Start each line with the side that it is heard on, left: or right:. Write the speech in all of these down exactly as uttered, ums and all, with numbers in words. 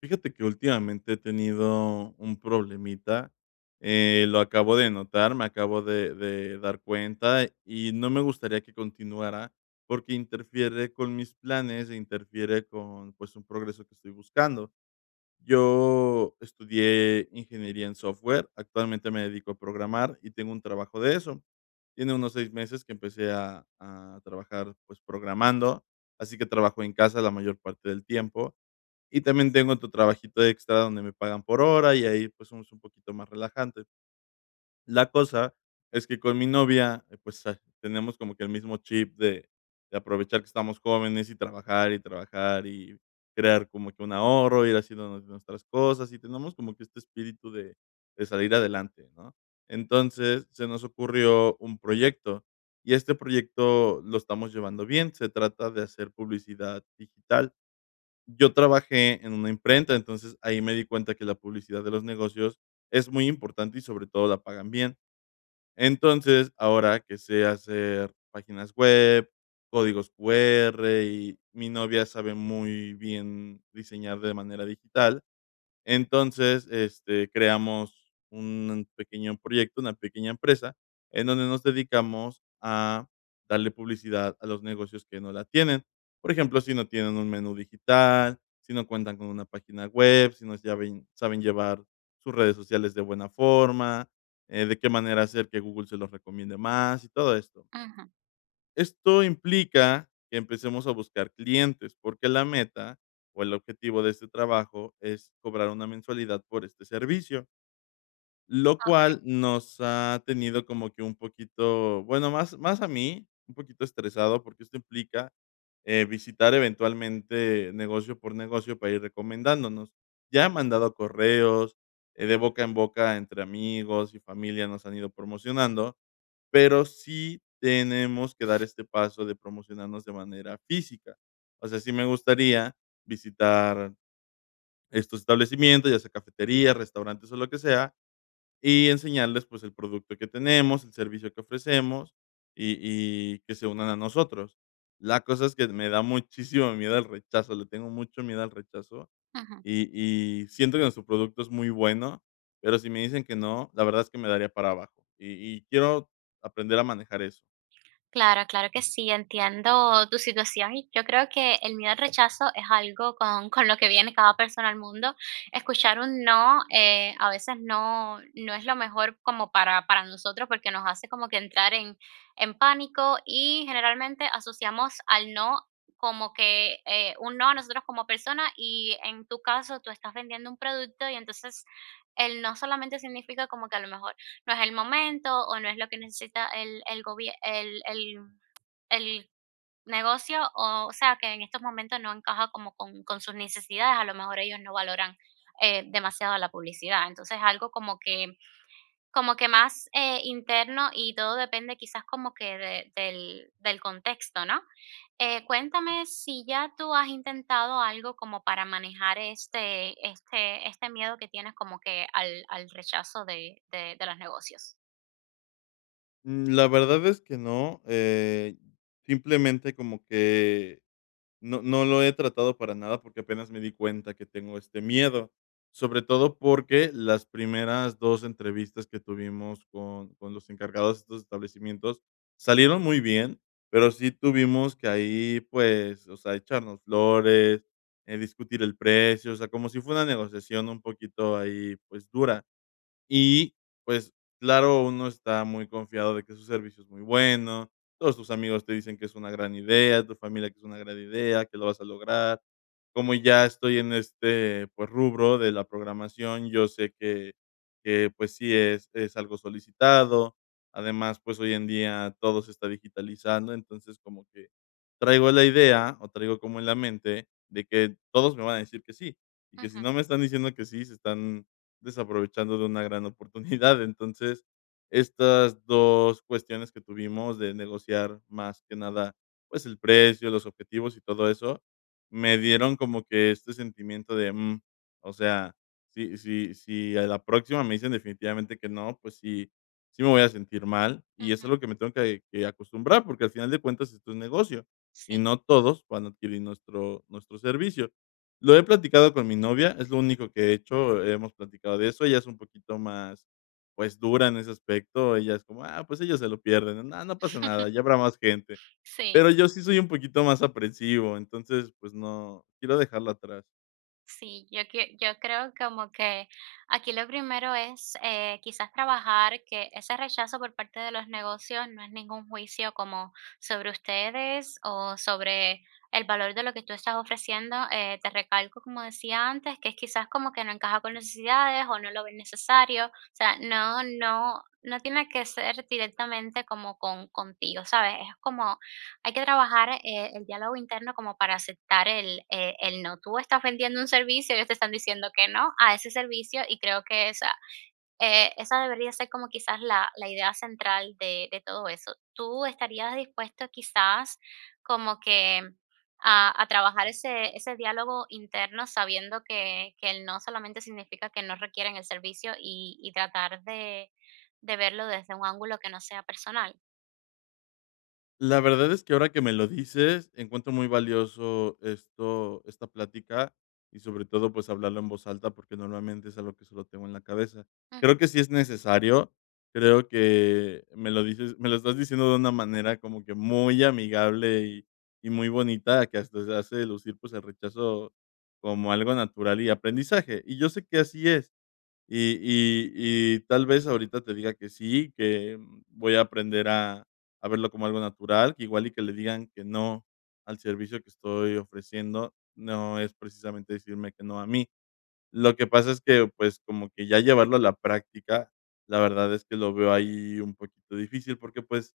left: Fíjate que últimamente he tenido un problemita, eh, lo acabo de notar, me acabo de de dar cuenta, y no me gustaría que continuara, porque interfiere con mis planes e interfiere con, pues, un progreso que estoy buscando. Yo estudié ingeniería en software, actualmente me dedico a programar y tengo un trabajo de eso. Tiene unos seis meses que empecé a a trabajar, pues, programando, así que trabajo en casa la mayor parte del tiempo. Y también tengo otro trabajito extra donde me pagan por hora y ahí, pues, somos un poquito más relajantes. La cosa es que con mi novia, eh, pues, ah, tenemos como que el mismo chip de de aprovechar que estamos jóvenes y trabajar, y trabajar, y crear como que un ahorro, ir haciendo nues nuestras cosas, y tenemos como que este espíritu de de salir adelante, ¿no? Entonces, se nos ocurrió un proyecto, y este proyecto lo estamos llevando bien, se trata de hacer publicidad digital. Yo trabajé en una imprenta, entonces ahí me di cuenta que la publicidad de los negocios es muy importante y sobre todo la pagan bien. Entonces, ahora que sé hacer páginas web, códigos Q R y mi novia sabe muy bien diseñar de manera digital, entonces, este, creamos un pequeño proyecto, una pequeña empresa, en donde nos dedicamos a darle publicidad a los negocios que no la tienen. Por ejemplo, si no tienen un menú digital, si no cuentan con una página web, si no saben, saben llevar sus redes sociales de buena forma, eh, de qué manera hacer que Google se los recomiende más y todo esto.
right: Ujú,
left: Esto implica que empecemos a buscar clientes, porque la meta o el objetivo de este trabajo es cobrar una mensualidad por este servicio, lo
right: okey,
left: cual nos ha tenido como que un poquito, bueno, más, más a mí, un poquito estresado, porque esto implica eh, visitar eventualmente negocio por negocio para ir recomendándonos. Ya he mandado correos, eh, de boca en boca entre amigos y familia nos han ido promocionando, pero sí tenemos que dar este paso de promocionarnos de manera física. O sea, sí me gustaría visitar estos establecimientos, ya sea cafeterías, restaurantes o lo que sea, y enseñarles, pues, el producto que tenemos, el servicio que ofrecemos y y que se unan a nosotros. La cosa es que me da muchísimo miedo el rechazo, le tengo mucho miedo al rechazo
right: ujú.
left: y y siento que nuestro producto es muy bueno, pero si me dicen que no, la verdad es que me daría para abajo y y quiero aprender a manejar eso.
right: Claro, claro que sí, entiendo tu situación y yo creo que el miedo al rechazo es algo con con lo que viene cada persona al mundo. Escuchar un no, eh, a veces no no es lo mejor como para para nosotros, porque nos hace como que entrar en en pánico y generalmente asociamos al no como que, eh, un no a nosotros como persona. Y en tu caso, tú estás vendiendo un producto y entonces el no solamente significa como que a lo mejor no es el momento o no es lo que necesita el el gobier el el el negocio, o o sea, que en estos momentos no encaja como con con sus necesidades, a lo mejor ellos no valoran, eh, demasiado la publicidad. Entonces, algo como que como que más, eh, interno, y todo depende quizás como que de del del contexto, ¿no? Eh, cuéntame si ya tú has intentado algo como para manejar este este este miedo que tienes como que al al rechazo de de de los negocios.
left: Mm, la verdad es que no, eh, simplemente como que no no lo he tratado para nada, porque apenas me di cuenta que tengo este miedo, sobre todo porque las primeras dos entrevistas que tuvimos con con los encargados de estos establecimientos salieron muy bien, pero sí tuvimos que ahí, pues, o sea, echarnos flores, eh, discutir el precio, o sea, como si fuera una negociación un poquito ahí, pues, dura. Y, pues, claro, uno está muy confiado de que su servicio es muy bueno, todos tus amigos te dicen que es una gran idea, tu familia que es una gran idea, que lo vas a lograr. Como ya estoy en este, pues, rubro de la programación, yo sé que que, pues, sí es es algo solicitado. Además, pues, hoy en día todo se está digitalizando, entonces, como que traigo la idea, o traigo como en la mente de que todos me van a decir que sí, y que
right: Ujú,
left: si no me están diciendo que sí, se están desaprovechando de una gran oportunidad. Entonces, estas dos cuestiones que tuvimos de negociar más que nada, pues, el precio, los objetivos y todo eso, me dieron como que este sentimiento de, mm, o sea, si si si a la próxima me dicen definitivamente que no, pues sí sí me voy a sentir mal, y
right: ujú,
left: eso es lo que me tengo que que acostumbrar, porque al final de cuentas esto es negocio, y
right: sí,
left: no todos van a adquirir nuestro nuestro servicio. Lo he platicado con mi novia, es lo único que he hecho, hemos platicado de eso. Ella es un poquito más, pues, dura en ese aspecto. Ella es como: "Ah, pues ellos se lo pierden, no, no pasa nada, ya habrá más gente".
right: sí,
left: Pero yo sí soy un poquito más aprensivo, entonces, pues no, quiero dejarla atrás.
right: sí, yo que yo creo como que aquí lo primero es, eh, quizás trabajar que ese rechazo por parte de los negocios no es ningún juicio como sobre ustedes o sobre el valor de lo que tú estás ofreciendo. Eh, te recalco, como decía antes, que es quizás como que no encaja con necesidades o no lo ven necesario, o sea, no no no tiene que ser directamente como con contigo, ¿sabes? Es como hay que trabajar, eh, el diálogo interno como para aceptar el, eh, el no. Tú estás vendiendo un servicio, ellos te están diciendo que no a ese servicio, y creo que esa, eh, esa debería ser como quizás la, la idea central de, de todo eso. ¿Tú estarías dispuesto quizás como que a, a trabajar ese, ese diálogo interno sabiendo que, que el no solamente significa que no requieren el servicio, y, y tratar de, de verlo desde un ángulo que no sea personal?
left: La verdad es que ahora que me lo dices, encuentro muy valioso esto esta plática y sobre todo, pues, hablarlo en voz alta, porque normalmente es algo que solo tengo en la cabeza.
right: Ujú,
left: Creo que sí es necesario, creo que me lo dices me lo estás diciendo de una manera como que muy amigable y y muy bonita, que hasta se hace lucir, pues, el rechazo como algo natural y aprendizaje. Y yo sé que así es. Y y y tal vez ahorita te diga que sí, que voy a aprender a a verlo como algo natural, que igual y que le digan que no al servicio que estoy ofreciendo, no es precisamente decirme que no a mí. Lo que pasa es que, pues, como que ya llevarlo a la práctica, la verdad es que lo veo ahí un poquito difícil porque, pues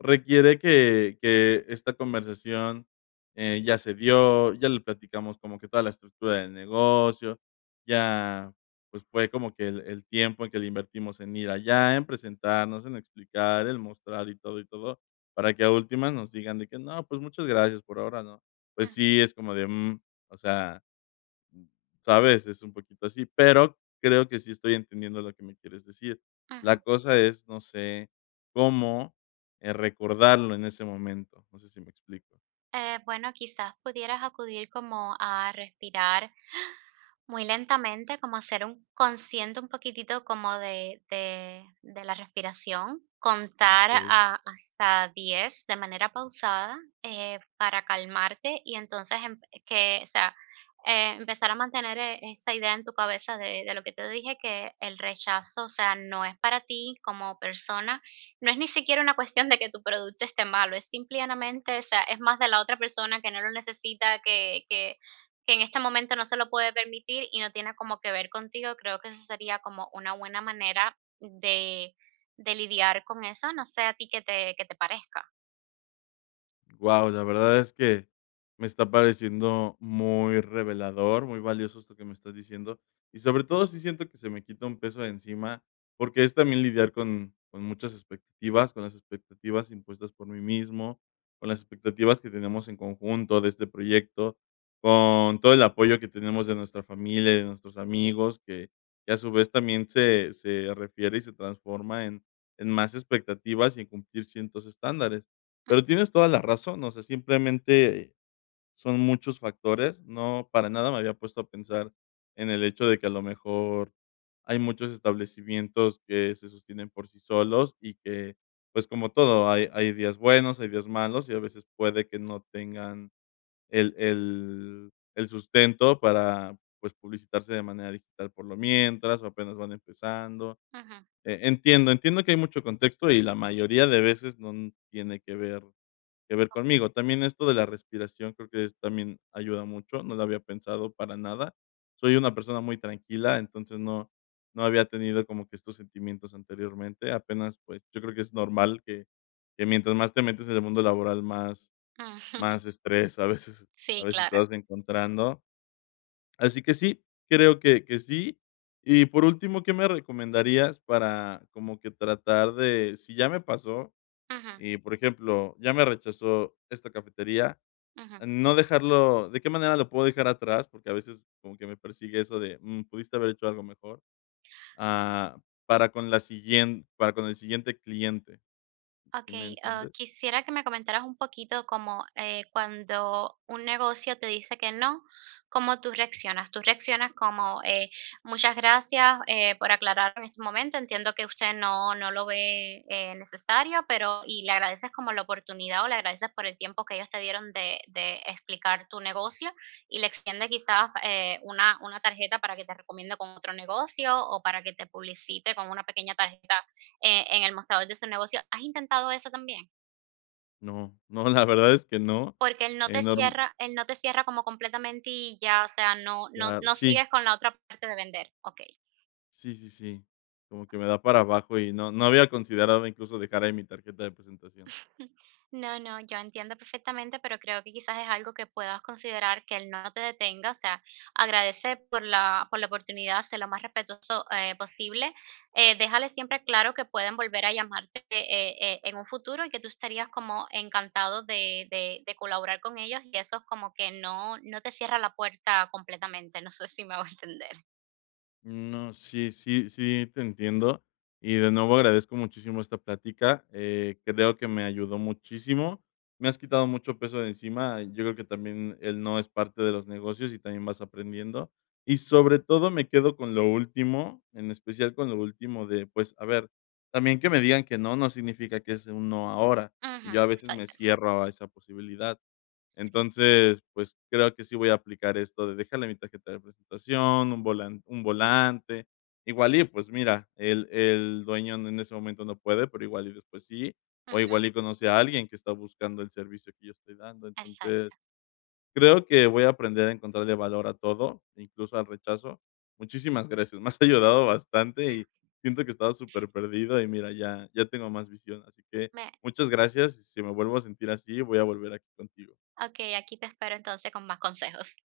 left: requiere que que esta conversación, eh, ya se dio, ya le platicamos como que toda la estructura del negocio, ya, pues, fue como que el el tiempo en que le invertimos en ir allá, en presentarnos, en explicar, el mostrar y todo, y todo, para que a últimas nos digan de que: "No, pues, muchas gracias, por ahora no". Pues
right: ujú,
left: sí, es como de, mm, o sea. ¿Sabes? Es un poquito así, pero creo que sí estoy entendiendo lo que me quieres decir. La
right: ujú.
left: cosa es, no sé, cómo, eh, recordarlo en ese momento. No sé si me explico.
right: Eh, bueno, quizás pudieras acudir como a respirar muy lentamente, como hacer un consciente un poquitito como de de de la respiración, contar
left: Okey.
right: a hasta diez de manera pausada, eh, para calmarte y entonces em que, o sea, eh, empezar a mantener e esa idea en tu cabeza de de lo que te dije, que el rechazo, o sea, no es para ti como persona, no es ni siquiera una cuestión de que tu producto esté malo, es simplemente, o sea, es más de la otra persona que no lo necesita, que que que en este momento no se lo puede permitir y no tiene como que ver contigo. Creo que eso sería como una buena manera de, de lidiar con eso, no sé a ti que te, que te parezca.
left: Wow, la verdad es que me está pareciendo muy revelador, muy valioso esto que me estás diciendo. Y sobre todo sí siento que se me quita un peso de encima, porque es también lidiar con, con muchas expectativas, con las expectativas impuestas por mí mismo, con las expectativas que tenemos en conjunto de este proyecto, con todo el apoyo que tenemos de nuestra familia, de nuestros amigos, que, que a su vez también se, se refiere y se transforma en, en más expectativas y en cumplir ciertos estándares. Pero
right: Ujú,
left: tienes toda la razón, o sea, simplemente son muchos factores. No, para nada me había puesto a pensar en el hecho de que a lo mejor hay muchos establecimientos que se sostienen por sí solos y que, pues, como todo, hay hay días buenos, hay días malos y a veces puede que no tengan el el el sustento para, pues, publicitarse de manera digital por lo mientras o apenas van empezando.
right: ujú,
left: E entiendo, entiendo que hay mucho contexto y la mayoría de veces no tiene que ver que ver conmigo. También esto de la respiración creo que es también ayuda mucho, no lo había pensado para nada. Soy una persona muy tranquila, entonces no no había tenido como que estos sentimientos anteriormente. Apenas, pues, yo creo que es normal que que mientras más te metes en el mundo laboral, más
right: ujú.
left: más estrés a veces a
right: Sí,
left: veces te
right: claro.
left: vas encontrando. Así que sí, creo que que sí. Y por último, ¿qué me recomendarías para como que tratar de si ya me pasó
right: Ujú,
left: y, por ejemplo, ya me rechazó esta cafetería?
right: ujú.
left: No dejarlo, ¿de qué manera lo puedo dejar atrás? Porque a veces como que me persigue eso de, mm, pudiste haber hecho algo mejor, ah, para con la siguiente para con el siguiente cliente, ¿sí me
right: Okey, ah,
left: entiendes?
right: quisiera que me comentaras un poquito como, eh, cuando un negocio te dice que no, ¿cómo tú reaccionas? ¿Tú reaccionas como, eh, muchas gracias, eh, por aclarar en este momento? Entiendo que usted no no lo ve, eh, necesario, pero ¿y le agradeces como la oportunidad o le agradeces por el tiempo que ellos te dieron de de explicar tu negocio y le extiende quizás, eh, una una tarjeta para que te recomiende con otro negocio o para que te publicite con una pequeña tarjeta eh, en el mostrador de su negocio? ¿Has intentado eso también?
left: No, no, la verdad es que no.
right: Porque él no
left: Eh,
right: te
left: norm
right: cierra él no te cierra como completamente y ya, o sea, no no
left: la
right: no
left: sí,
right: sigues con la otra parte de vender. Ok.
left: sí, sí, sí, como que me da para abajo y no no había considerado incluso dejar ahí mi tarjeta de presentación.
right: No, no, yo entiendo perfectamente, pero creo que quizás es algo que puedas considerar, que él no te detenga, o sea, agradece por la, por la oportunidad, sé lo más respetuoso eh, posible, eh, déjale siempre claro que pueden volver a llamarte eh, eh, en un futuro, y que tú estarías como encantado de, de- de colaborar con ellos, y eso es como que no, no te cierra la puerta completamente, no sé si me voy a entender.
left: No, sí, sí, sí, te entiendo. Y de nuevo agradezco muchísimo esta plática. Eh, creo que me ayudó muchísimo. Me has quitado mucho peso de encima. Yo creo que también él no es parte de los negocios y también vas aprendiendo. Y sobre todo me quedo con lo último, en especial con lo último de, pues, a ver, también que me digan que no, no significa que es un no ahora. Y
right: Ujú,
left: yo a veces me
right: exacto,
left: cierro a esa posibilidad.
right: sí,
left: Entonces, pues, creo que sí voy a aplicar esto de dejarle mi tarjeta de presentación, un volan un volante, igual y, pues, mira, el el dueño en ese momento no puede, pero igual y después sí, o
right: ujú,
left: igual y conoce a alguien que está buscando el servicio que yo estoy dando. Entonces,
right: exacto.
left: creo que voy a aprender a encontrarle valor a todo, incluso al rechazo. Muchísimas gracias, me has ayudado bastante y siento que estaba súper perdido y mira, ya ya tengo más visión. Así que
right: Me-
left: muchas gracias, y si me vuelvo a sentir así, voy a volver aquí contigo.
right: ok, aquí te espero entonces con más consejos.